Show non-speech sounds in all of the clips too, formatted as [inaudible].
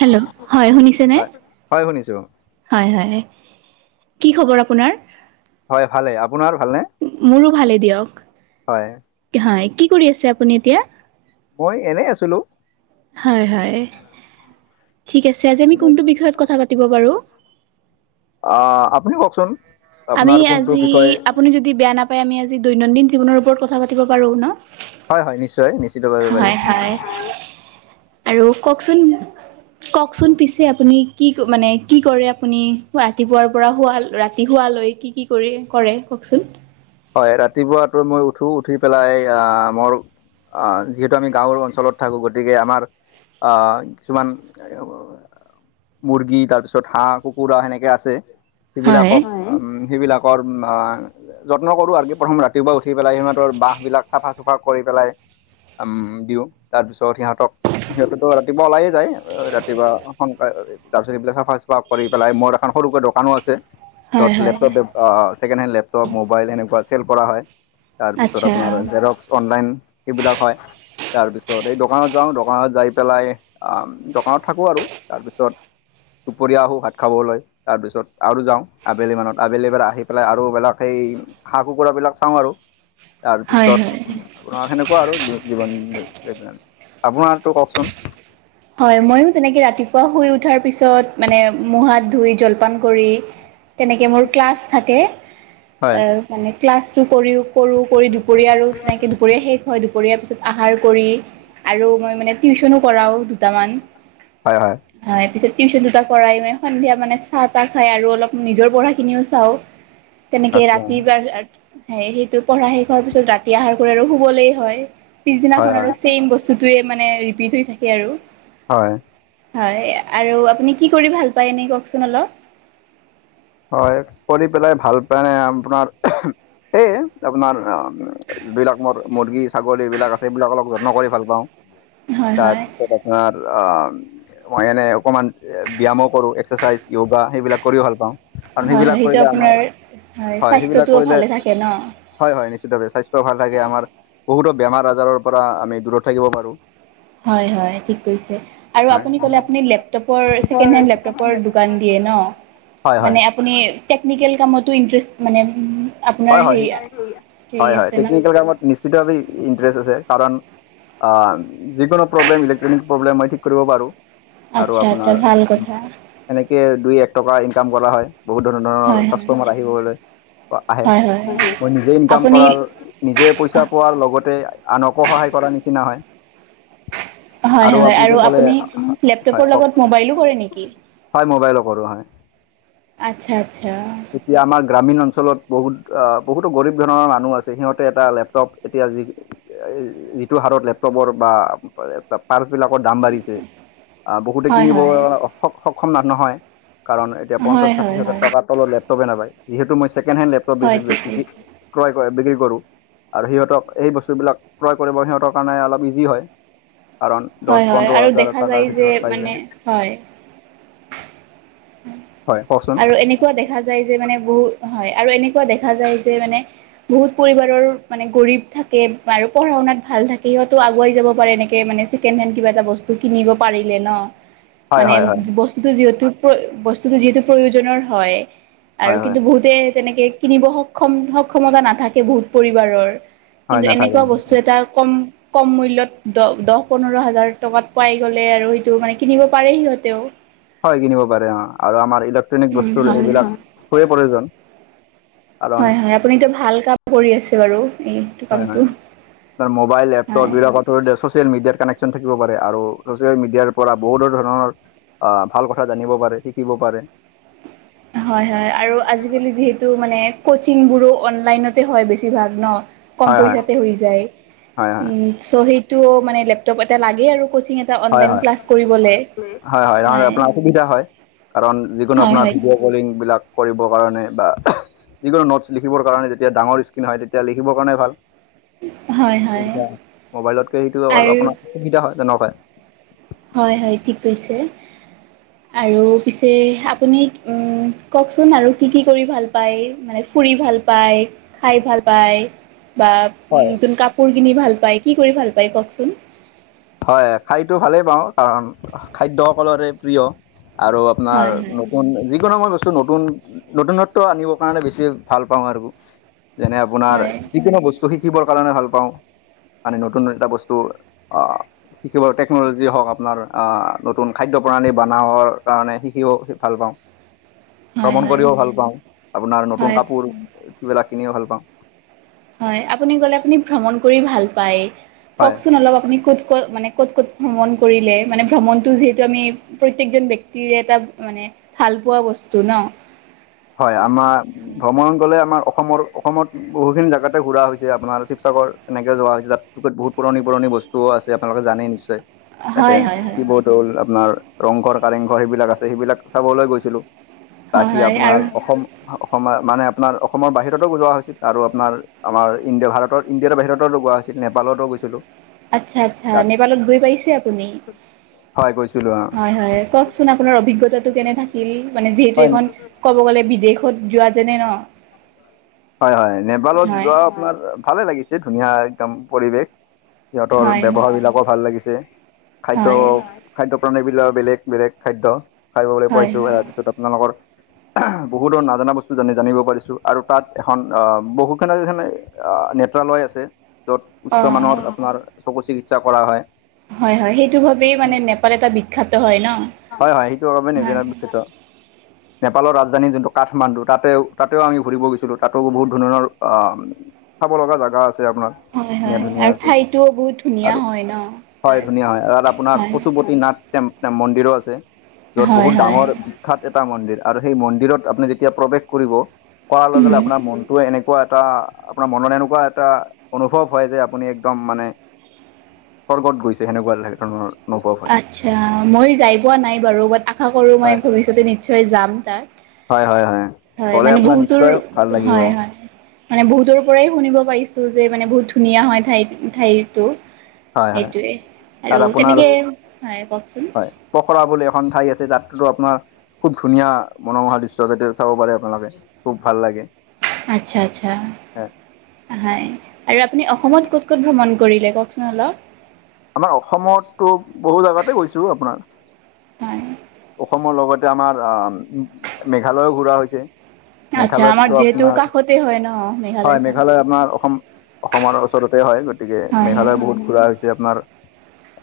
Hello হয় শুনিছেনে। হয় হয় শুনিছো হয়, হয় কি খবৰ আপোনাৰ? হয় ভালে আপোনাৰ ভালনে? মোৰো ভালে হয় দিয়ক হয় কি কৰি আছে আপুনি এতিয়া? মই এনেই আছিলোঁ। হয়, হয় ঠিক আছে, আজি আমি কোনটো বিষয়ত কথা পাতিব বাৰু। অ', আপুনি কওকচোন? আমি আপোনাৰ কোনটো আজি বিষয় আপুনি যদি বেয়া নাপায় আমি আজি দৈনন্দিন জীৱনৰ ওপৰত কথা পাতিব পাৰোঁ ন। হয়, হয় নিশ্চয় নিশ্চিতভাৱে পাৰি। হয় হয় আৰু কওকচোন। কওকচোন পিছে আপুনি কি মানে কি কৰে আপুনি ৰাতিপুৱাৰ পৰা শুৱা ৰাতি ধুৱা লৈ কি কি কৰি কৰে কওকচোন? হয় ৰাতিপুৱাটো মই উঠো উঠি পেলাই আহ মোৰ যিহেতু আমি গাঁৱৰ অঞ্চলত থাকোঁ গতিকে আমাৰ আ কিছুমান মুৰ্গী তাৰপিছত হাঁহ কুকুৰা সেনেকে আছে। হয় সেইবিলাকক সেইবিলাকৰ যত্ন কৰোঁ আৰু কি প্ৰথম ৰা ৰাতিপুৱাই উঠি পেলাই সিহঁতৰ বাঁহ বিলাক চাফা চুফা কৰি পেলাই দিওঁ তাৰপিছত সিহঁতক। সিহঁতেতো ৰাতিপুৱা ওলাইে যায় ৰাতিপুৱা সোনকালে তাৰপিছত এইফিলাক চাফা চফা কৰি পেলাই মোৰ এখন সৰুকৈ দোকানো আছে। হয় য'ত হয় laptop second hand laptop mobile এনেকুৱা চেল কৰা হয়। তাৰপিছত আচ্ছা আপোনাৰ জেৰক্স অনলাইন সেইবিলাক হয়। তাৰপিছত এই দোকানত যাওঁ দোকানত যাই পেলাই দোকানত থাকোঁ আৰু তাৰপিছত দুপৰীয়া আহোঁ ভাত খাবলৈ। তাৰ পিছত আৰু যাওঁ আবেলি মানত আবেলি পৰা আহি পেলাই আৰুবিলাক সেই হাঁহ কুকুৰা বিলাক চাওঁ আৰু তাৰ হয় পিছত হয়। আপোনাৰ সেনেকুৱা আৰু জীৱন আপোনাৰতো কওকচোন হয় মইও তেনেকে ৰাতিপুৱা শুই উঠাৰ পিছত মানে মু হাত ধুই জলপান কৰি তেনেকে মোৰ ক্লাছ থাকে হয় এ মানে ক্লাছটো কৰিও কৰোঁ কৰি দুপৰীয়া আৰু তেনেকে দুপৰীয়া শেষ হয় দুপৰীয়াৰ পিছত আহাৰ কৰি আৰু মই মানে টিউচনো কৰাও। দামমান। হয়, হয়। হয় পিছত টিউশচন দুটা কৰাই সন্ধিয়া মানে চাহ তাহ খাই আৰু অলপ নিজৰ পঢ়াখিনিও চাওঁ। তেনেকে আচ্ছা ৰাতি বা স সেইটো পঢ়া শেষ হোৱাৰ পিছত ৰাতি আহাৰ কৰি আৰু শুবলে হয় হয় পিছদিনাখন হয় আৰু ছেম বস্তু বস্তুয়ে মানে ৰিপিট হৈ থাকে আৰু। হয়। হয় আৰু আপুনি কি কৰি ভাল পায় এনে কওকচোন অলপ। হয় কৰি পেলাই ভাল পায় নে আপোনাৰ সেয়ে আপোনাৰ যিবিলাক মু-মুৰ্গী ছাগলী বিলাক আছে এইবিলাক অলপ যত্ন কৰি ভাল পাওঁ, হয় হয় তাৰপিছত আপোনাৰ অ' মই এনে অকমান ব্যায়ামো কৰো, এক্সাৰচাইজ, য়োগা সেইবিলাক কৰিও ভাল পাওঁ। কাৰণ, হয় হয় সেইবিলাক সেইটো কৰিলে আপোনাৰ আমাৰ হয় সেইবিলাক স্বাস্থ্যটোও কৰিলে ভালে থাকে ন? হয়-হয় নিশ্চিত [unintelligible] স্বাস্থ্যও ভাল [unintelligible] আমাৰ। বহুতো বেমাৰ, আজাৰৰ পৰা আমি দূৰত থাকিব পাৰো। হয়, হয়, ঠিক কৰিছে। আৰু আপুনি ক'লে, আপুনি লেপটপৰ ছেকেণ্ড হেণ্ড লেপটপৰ দোকান দিয়ে নহ? হয় হয় মানে আপুনি টেকনিকেল কামতো ইন্টাৰেষ্ট মানে আপোনাৰ হয়, হয়। হেৰি হেৰি হয়, হয়। আছে ন? টেকনিকেল কামত নিশ্চিতভাৱে ইণ্টাৰেষ্ট আছে, কাৰণ [unintelligible] যিকোনো প্ৰব্লেম, ইলেক্ট্ৰনিক প্ৰব্লেম মই ঠিক কৰিব পাৰোঁ। আৰু আচ্ছা আচ্ছা আপনাৰ ভাল কথা এনেকে দুই এক টকা ইনকাম কৰা হয়, বহুত ধৰণৰ হয় ধ কাষ্টমাৰ [unintelligible] আহে। হয় হয় হয় মই নিজে ইনকাম আপুনি কৰাৰ নিজে পইচা পোৱাৰ লগতে, আনকো সহায় কৰাৰ নিচিনা হয়। আৰু আপুনি যে ক'লে, লেপটপৰ হয় কওঁক। লগত মোবাইলো কৰে নেকি? হয়, মোবাইলৰ কৰো হয়। আচ্ছা, আচ্ছা। এতিয়া আমাৰ গ্ৰামীণ অঞ্চলত বহুত বহুতো গৰীব ধৰণৰ মানুহ আছে, সিহঁতে এটা লেপটপ এতিয়া যি যিটো হাৰত লেপটপৰ বা পাৰ্চ বিলাকৰ দাম বাঢ়িছে, আহ বহুতে হয় কিনিব হয়। স-সক্ষম [unintelligible] নহয়। কাৰণ এতিয়া হয় পঞ্চাশ, ষাঠি হয় হাজাৰ হয় টকাৰ তলত লেপটপে নাপায়। যিহেতু মই ছেকেণ্ড হেণ্ড লেপটপ হয় ঠিকেই [unintelligible] ক্ৰয় কৰে, বিক্ৰী কৰো। আৰু সিহঁতক, এই বস্তুবিলাক ক্ৰয় কৰিব সিহঁতৰ কাৰণে অলপ [unintelligible] হয়। কাৰণ হয় দশ, হয় পোন্ধৰ আৰু হাজাৰ [unintelligible] দেখা এটা যায় তাৰ যে ভিতৰত পাই মানে যায়। হয় হয়, কচোন। আৰু এনেকুৱা দেখা যায় যে, মানে, বহুত হয় আৰু এনেকুৱা দেখা যায় যে, মানে বহুত পৰিবাৰৰ মানে গৰীব থাকে আৰু পঢ়া শুনাত ভাল থাকে, সিহঁতো আগুৱাই যাব পাৰে এনেকে মানে ছেকেণ্ড হেণ্ড কিবা এটা বস্তু কিনিব পাৰিলে নহ। হয় মানে হয় হয় বস্তুটো যিহেতু, বস্তুটো যিহেতু প্ৰয়োজনৰ হয়। আৰু হয় হয় কিন্তু বহুতে, তেনেকে কিনিব সক্ষম সক্ষমতা নাথাকে বহুত পৰিবাৰৰ। হয় কিন্তু এনেকুৱা নাথাকে বস্তু এটা কম কম মূল্যত দ-দহ, পোন্ধৰ হাজাৰ টকাত পাই গ'লে আৰু সেইটো মানে কিনিব পাৰে সিহঁতেও। হয়, কিনিব পাৰে অ', আৰু আমাৰ ইলেক্ট্ৰনিক উম বস্তুৰ হয় এইবিলাক খুবেই প্ৰয়োজন। কাৰণ হয়, হয়, আপুনিটো ভাল কাম কৰি আছে বাৰু এই হয়, হয়, [unintelligible] মোবাইল লেপটপ হয় বিলাকত ছ'চিয়েল মিডিয়াৰ কানেকশ্যন থাকিব পাৰে, আৰু ছচিয়েল মিডিয়াৰ পৰা বহুতো ধৰণৰ অ', ভাল কথা জানিব, পাৰে শিকিব পাৰে। হয়, হয়, আৰু আজি আজিকালি যিহেতু, মানে কচিং বোৰো অনলাইনতে হয় বেছিভাগ নহ? কম হয় হয় পইচাটে হৈ যায়, হয় হয় উম। চ', সেইটো মানে লেপটপ এটা লাগেই আৰু কচিং এ হয়-হয়, হয়-হয়, হয় আপোনাৰ অসুবিধা হয়। কাৰণ, যিকোনো হয় আপোনাৰ হয় ভিডিঅ' বলিং বিলাক কৰিবৰ কাৰণে বা যিকোনো নটছ লিখিবৰ কাৰণে যেতিয়া ডাঙৰ স্ক্ৰীন হয়, তেতিয়া লিখিবৰ কাৰণে ভাল। হয় [unintelligible] হয় ম'বাইলতকে সেইটো আৰু আপোনাৰ সুবিধা হয়, তেনেকুৱাই। হয়-হয়, ঠিক কৈছে। আৰু পিছে, আপুনি কওকচোন আৰু কি কি কৰি ভাল পায়, মানে ফুৰি ভাল পায় খাই ভাল পায় বা হয় [unintelligible] নতুন কাপোৰ কিনি ভাল পায়, কি কৰি ভাল পায় কওঁকচোন? হয়, খাইতো ভালেই পাওঁ। কাৰণ, খাদ্য সকলোৰে প্ৰিয় আৰু হয় হয় আপোনাৰ যিকোনো মই বস্তু নতুন নতুনত্ব আনিব কাৰণে বেছি ভাল পাওঁ আৰু। যেনে আপোনাৰ হয় যিকোনো বস্তু শিকিবৰ কাৰণে ভাল পাওঁ। মানে নতুন এটা বস্তু অ'। শিকিবৰ টেকন'লজি হওঁক, আপোনাৰ নতুন খাদ্য প্ৰণালী বনাবৰ কাৰণে শিকিব ভাল পাওঁ। [inaudible] ভ্ৰমণ কৰিও ভাল পাওঁ। আপোনাৰ নতুন হয় কাপোৰ বিলাক কিনিও ভাল পাওঁ। হয়, আপুনি ক'লে আপুনি ভ্ৰমণ কৰি ভাল পায়, হয় কওঁকচোন অলপ আপুনি ক'ত ক'ত মানে, ক'ত ক'ত ভ্ৰমণ কৰিলে। মানে ভ্ৰমণতটো যিহেতু আমি প্ৰত্যকজন ব্যক্তিৰে এটা মানে ভালপোৱা বস্তু ন। হয়, আমাৰ ভ্ৰমণ গ'লে আমাৰ অসমৰ অসমত বহুখিনি জেগাতে ঘূৰা হৈছে। আপোনাৰ শিৱসাগৰ এনেকে যোৱা হৈছে। তাত বহুত পুৰণি পুৰণি বস্তুও আছে। আপোনালোকে জানেই নিশ্চয়। তাতে হয় হয় হয় সেইবোৰত দৌল, আপোনাৰ ৰংঘৰ, কাৰেংঘৰ সেইবিলাক আছে, সেইবিলাক চাবলৈ গৈছিলোঁ। হয় বাকি হয় আৰু অসম অসমৰ মানে আপোনাৰ অসমৰ বাহিৰতো যোৱা হৈছিল আৰু আপোনাৰ আমাৰ ইণ্ডিয়া ভাৰতৰ, ইণ্ডিয়া বাহিৰতো যোৱা হৈছিল, নেপালতো গৈছিলোঁ। আচ্ছা, আচ্ছা। তাত নেপালত গৈ পাইছে আপুনি? হয় গৈছিলোঁ অ হয়, হয় কওঁক চোন আপোনাৰ অভিজ্ঞতাটো কেনে থাকিল, মানে যিহেতু হয় এখন ক'ব গ'লে বিদেশত যোৱা যেনে ন। হয়, হয়। নেপালত হয় যোৱা আপোনাৰ ভালে লাগিছে ধুনীয়া একদম পৰিৱেশ। সিহঁতৰ হয় হয় ব্যৱহাৰ বিলাকো ভাল লাগিছে। খাদ্য হয় খাদ্য প্ৰাণালী বিলাকৰ বেলেগ বেলেগ খাদ্য খাবলৈ হয় পাইছোঁ। হয় তাৰপিছত, আপোনালোকৰ বহুটো নাজানা বস্তু জানি জানিব পাৰিছোঁ আৰু তাত এখন আহ বহু কেইখন নেত্ৰালয় আছে। য'ত, উচ্চ অঁ মানৰ আপোনাৰ চকু চিকিৎসা কৰা হয়। হয়, হয়। সেইটো ভাবি মানে নেপাল এটা বিখ্যাত হয় ন, হয় হয় হয়। [inaudible] নেপলৰ ৰাজধানী যোনটো কাঠমান্দু তাতেও তাতেও আমি ঘূৰিব গৈছোঁ। ত' তাতো বহুত ধৰণৰ অ' চাব লগা জেগা আছে আপোনাৰ। হয় ধুনীয়া হয় ধুনীয়া আৰু আছে ঠাইটোও বহুত ধুনীয়া আৰু হয় ন হয় তাৰ ধুনীয়া হয় আৰু আপোনাৰ হয় পচুপতি নাথ। মন্দিৰো আছে, য'ত হয় বহুত হয় ডাঙৰ বিখ্যাত এটা মন্দিৰ আৰু সেই মন্দিৰত আপুনি যেতিয়া প্ৰৱেশ কৰিব, কৰা লগে উম আপোনাৰ মনটোৱে এনেকুৱা এটা, আপোনাৰ মনত এনেকুৱা এটা, অনুভৱ হয় যে, আপুনি একদম মানে স্বৰ্গত গৈছে সেনেকুৱা ধৰণৰ। অনুভৱ হয়। আচ্ছা, মই যাই পোৱা নাই বাৰু। বাট আশা কৰোঁ মই হয় ভৱিষ্যতে নিশ্চয় যাম তাত। হয় হয় হয় হয় গ'লে মানে, আপোনাৰ বহুতৰ নিশ্চয় ভাল লাগিব হয়, হয়। মানে বহুতৰ পৰাই শুনিব পাৰিছোঁ যে মানে বহুত ধুনীয়া হয় ঠাই ঠাইতো। হয় হয়। সেইটোৱে তাত আৰু আপোনাৰ তেনেকে হয়, কওঁকচোন। হয়, পখৰা বুলি এখন ঠাই আছে, যাতটোৰ আপোনাৰ খুব ধুনীয়া মনোমোহা দৃশ্য যাতিয় চাব পাৰে আপোনালোকে, খুব ভাল লাগে। আচ্ছা, আচ্ছা, হয় আৰু আপুনি অসমত ক'ত ক'ত ভ্ৰমণ কৰিলে কওঁকচোন অলপ। আমাৰ অসমতো বহু জেগাতে গৈছোঁ আপোনাৰ। হয়। অসমৰ লগতে আমাৰ মেঘালয়ো ঘূৰা হৈছে। আচ্ছা আমাৰ মেঘালয়তো যিহেতু আপোনাৰ। কাষতে হয় ন মেঘালয়ত হয়, মেঘালয় আপোনাৰ অসম অসমৰ ওচৰতে হয়, গতিকে হয় হয় মেঘালয় বহুত ঘূৰা হৈছে। যে আপোনাৰ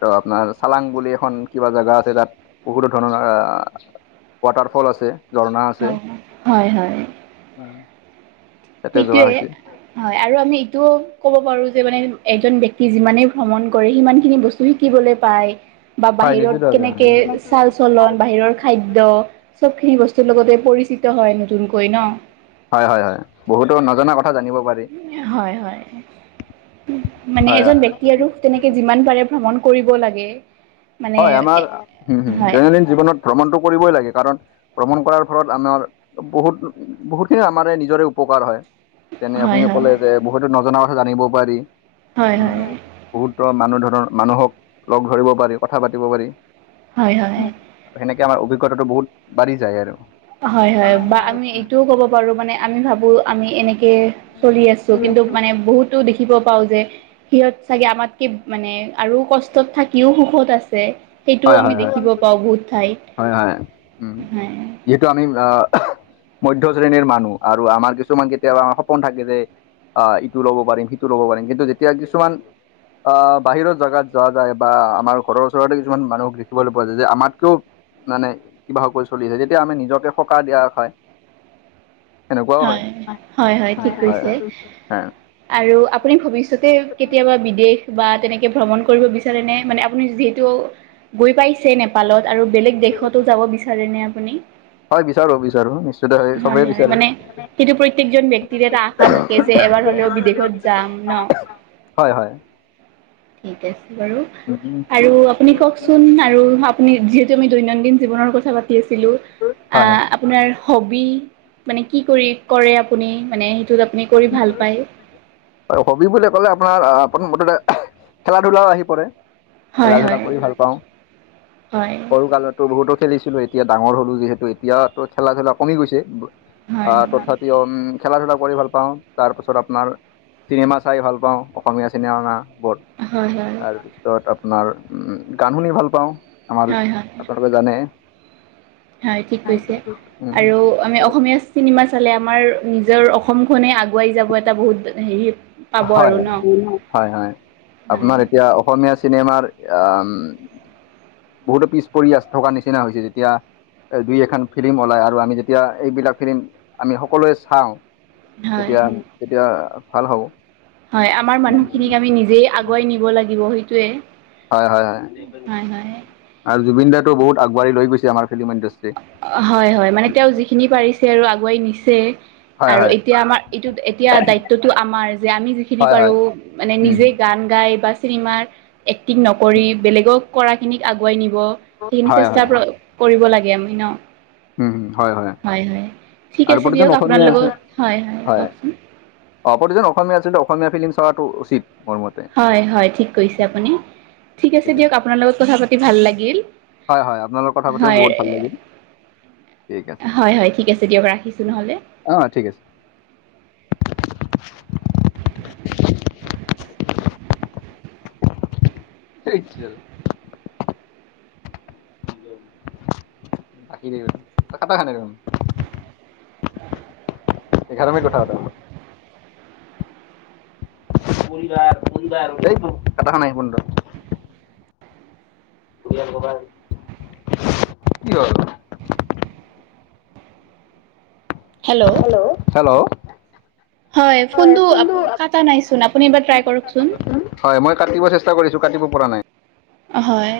তো আপোনাৰ চালাং বুলি এখন কিবা জেগা আছে তাত বহুতো ধৰণৰ আহ। ৱাটাৰফল আছে, ঝৰ্ণা আছে। হয় হয় হয় তাতে যোৱা সিটোৱে। হৈছে হয়, আৰু আমি এইটোও ক'ব পাৰো যে মানে এজন ব্যক্তি যিমানেই ভ্ৰমণ কৰে সিমানখিনি বস্তু শিকিবলৈ পায় বা হয় বাহিৰত কেনেকে চাল নিশ্চিতভাৱে চলন বাহিৰৰ খাদ্য চবখিনি বস্তুৰ লগতে পৰিচিত হয় নতুনকৈ ন। হয়, হয়, হয়, বহুতো নজনা কথা জানিব পাৰি। হয়, হয়, মানে হয় এজন হয়। ব্যক্তি আৰু তেনেকে যিমান পাৰে ভ্ৰমণ কৰিব লাগে। মানে হয়, আমাৰ হম হম হয় দৈনন্দিন জীৱনত ভ্ৰমণটো কৰিবই লাগে। কাৰণ ভ্ৰমণ কৰাৰ ফলত আমাৰ বহুত বহুখিনি আমাৰে নিজৰে উপকাৰ হয়। তেনে আপুনি হয় হয় ক'লে যে বহুতো নজনা কথা জানিব পাৰি। হয়, উম হয়। বহুতো মানুহ ধৰৰ মানুহক লগ ধৰিব পাৰি কথা পাতিব পাৰি। হয়, হয়। সেনেকে আমাৰ অভিজ্ঞতাটো বহুত বাঢ়ি যায় আৰু। হয়, হয়, বা আমি এইটোও ক'ব পাৰো মানে আমি ভাবো আমি এনে কে চলি আছো। কিন্তু মানে বহুতো দেখিব পাওঁ যে সিহঁত চাগে আমাতকে মানে আৰু কষ্টত থাকিও সুখত আছে। সেইটোও হয় আমি হয় হয় দেখিব পাওঁ বহুত ঠাইত হয় হয় উম। হয়। যিহেতু আমি আহ মধ্য শ্ৰেণীৰ মানুহ আৰু আমাৰ কিছুমান কেতিয়াবা আমাৰ সপোন থাকে যে আহ ইটো ল'ব পাৰিম সিটো ল'ব পাৰিম। কিন্তু যেতিয়া কিছুমান আহ বাহিৰৰ জেগাত যোৱা যায় বা আমাৰ ঘৰৰ ওচৰতে কিছুমান মানুহ দেখিবলৈ পোৱা যায় যে আমাতকেও মানে কিবাকৈ চলিছে যেতিয়া আমি নিজকে সকাহ দিয়া হয়। হয়, হয়, হয়, ঠিক কৈছে। আৰু আপুনি ভৱিষ্যতে কেতিয়াবা বিদেশ বা তেনেকে ভ্ৰমণ কৰিব বিচাৰে নে মানে আপুনি যিহেতু গৈ পাইছে নে পালত আৰু বেলেগ দেশতো যাব বিচাৰে ন আপুনি? হয়, বিচাৰো বিচাৰো নিশ্চয়তে হয় চবেই হয় বিচাৰিম। মানে সেইটো প্ৰত্যেকজন ব্যক্তিৰে এটা আশা থাকে যে এবাৰ হ'লেও বিদেশত যাম ন হয়, হয়। ঠিক আছে বাৰু আৰু আপুনি কওঁকচোন আৰু যিহেতু আমি দৈনন্দিন জীৱনৰ কথা পাতি আছিলো হয় আহ আপোনাৰ হবি মানে কি কৰি কৰে আপুনি মানে সেইটো [unintelligible] ভাল পায়? হবি বুলি ক'লে আপোনাৰ প্ৰথমতে খেলা ধূলাও আহি পৰে। খেলা হয় ধূলা হয় কৰি ভাল পাওঁ। হয় সৰুকালত বহুতো খেলিছিলো এতিয়া ডাঙৰ হ'লো যিহেতু এতিয়াতো খেলা ধূলা কমি গৈছে। হয় হয় তথাপিতো [unintelligible] খেলা ধূলা কৰি ভাল পাওঁ তাৰপাছত আপোনাৰ চিনেমা চাই ভাল পাওঁ অসমীয়া চিনেমাবোৰ। হয় হয় তাৰপিছত আপোনাৰ উম গান শুনি ভাল পাওঁ হয় আমাৰ [unintelligible] জানে। হয়, ঠিক কৈছে উম আৰু আমি অসমীয়া চিনেমা চালে আমাৰ নিজৰ অসমখনে আগুৱাই যাব এটা বহুত হেৰিত হয়, হয়, হয়, হয় আপোনাৰ এতিয়া অসমীয়া চিনেমাৰ [unintelligible] বহুতো পিছ পৰি থকাৰ নিচিনা হৈছে যেতিয়া দুই এখন ফিল্ম ওলায় আৰু আমি যেতিয়া এইবিলাক ফিল্ম আমি সকলোৱে চাওঁ। হয় তেতিয়া তেতিয়া ভাল হ'ব। হয়, আমাৰ মানুহখিনিক আমি নিজেই আগুৱাই নিব লাগিব সেইটোয়ে। হয়, হয়, হয়, আৰু জুবিন দাইটো বহুত আগবাঢ়ি লৈ গৈছে আমাৰ ফিল্ম ইণ্ডাষ্ট্ৰি। অ', হয়, হয়, মানে তেওঁ যিখিনি পাৰিছে আৰু আগুৱাই নিছে। হয় আৰু হয় এতিয়া আমাৰ এইটো এতিয়া দায়িত্বটো আমাৰ যে আমি যিখিনি হয় হয় পাৰো মানে উম নিজে গান গাই বা চিনেমাৰ এক্টিং নকৰি বেলেগক কৰা খিনিক আগুৱাই নিব সেইখিনি হয় হয় চেষ্টা হয় কৰিব লাগে। গেমিন। উম, হয়, হয় ঠিক আৰু আছে দিয়ক প্ৰতিজন আপোনাৰ অসমীয়া লগত আছে, হয়। কওকচোন অ' প্ৰতিজন অসমীয়া আছিললতে অসমীয়া ফিল্ম চোৱাটো উচিত মোৰ মতে। হয়, হয় ঠিক কৰিছে আপুনি, ঠিক আছে দিয়ক আপোনাৰ লগত কথা পাতি ভাল লাগিল। হয়, হয় আপোনা লগত কথা পাতিও হয় বহুত ভাল লাগিল। ঠিক আছে হয়, হয় ঠিক আছে দিয়ক, ৰাখিছোঁ নহ'লে। অ' ঠিক আছে। স [unintelligible] ৰাখি দেিব তই কটা খানে দে [unintelligible] এঘাৰমি কথা এটা। পৰিবাৰ পৰিবাৰ টাইোৰ কটাখানাই প [unintelligible] য় কবাৰ কি হয়। হেল্ল'? হেল্ল'? হয় ফোনটো কাটা নাইচোন আপুনি এবাৰ ট্ৰাই কৰকচোন। হয় মই কাটিব চেষ্টা কৰিছোঁ কাটিব পৰা নাই। হয়।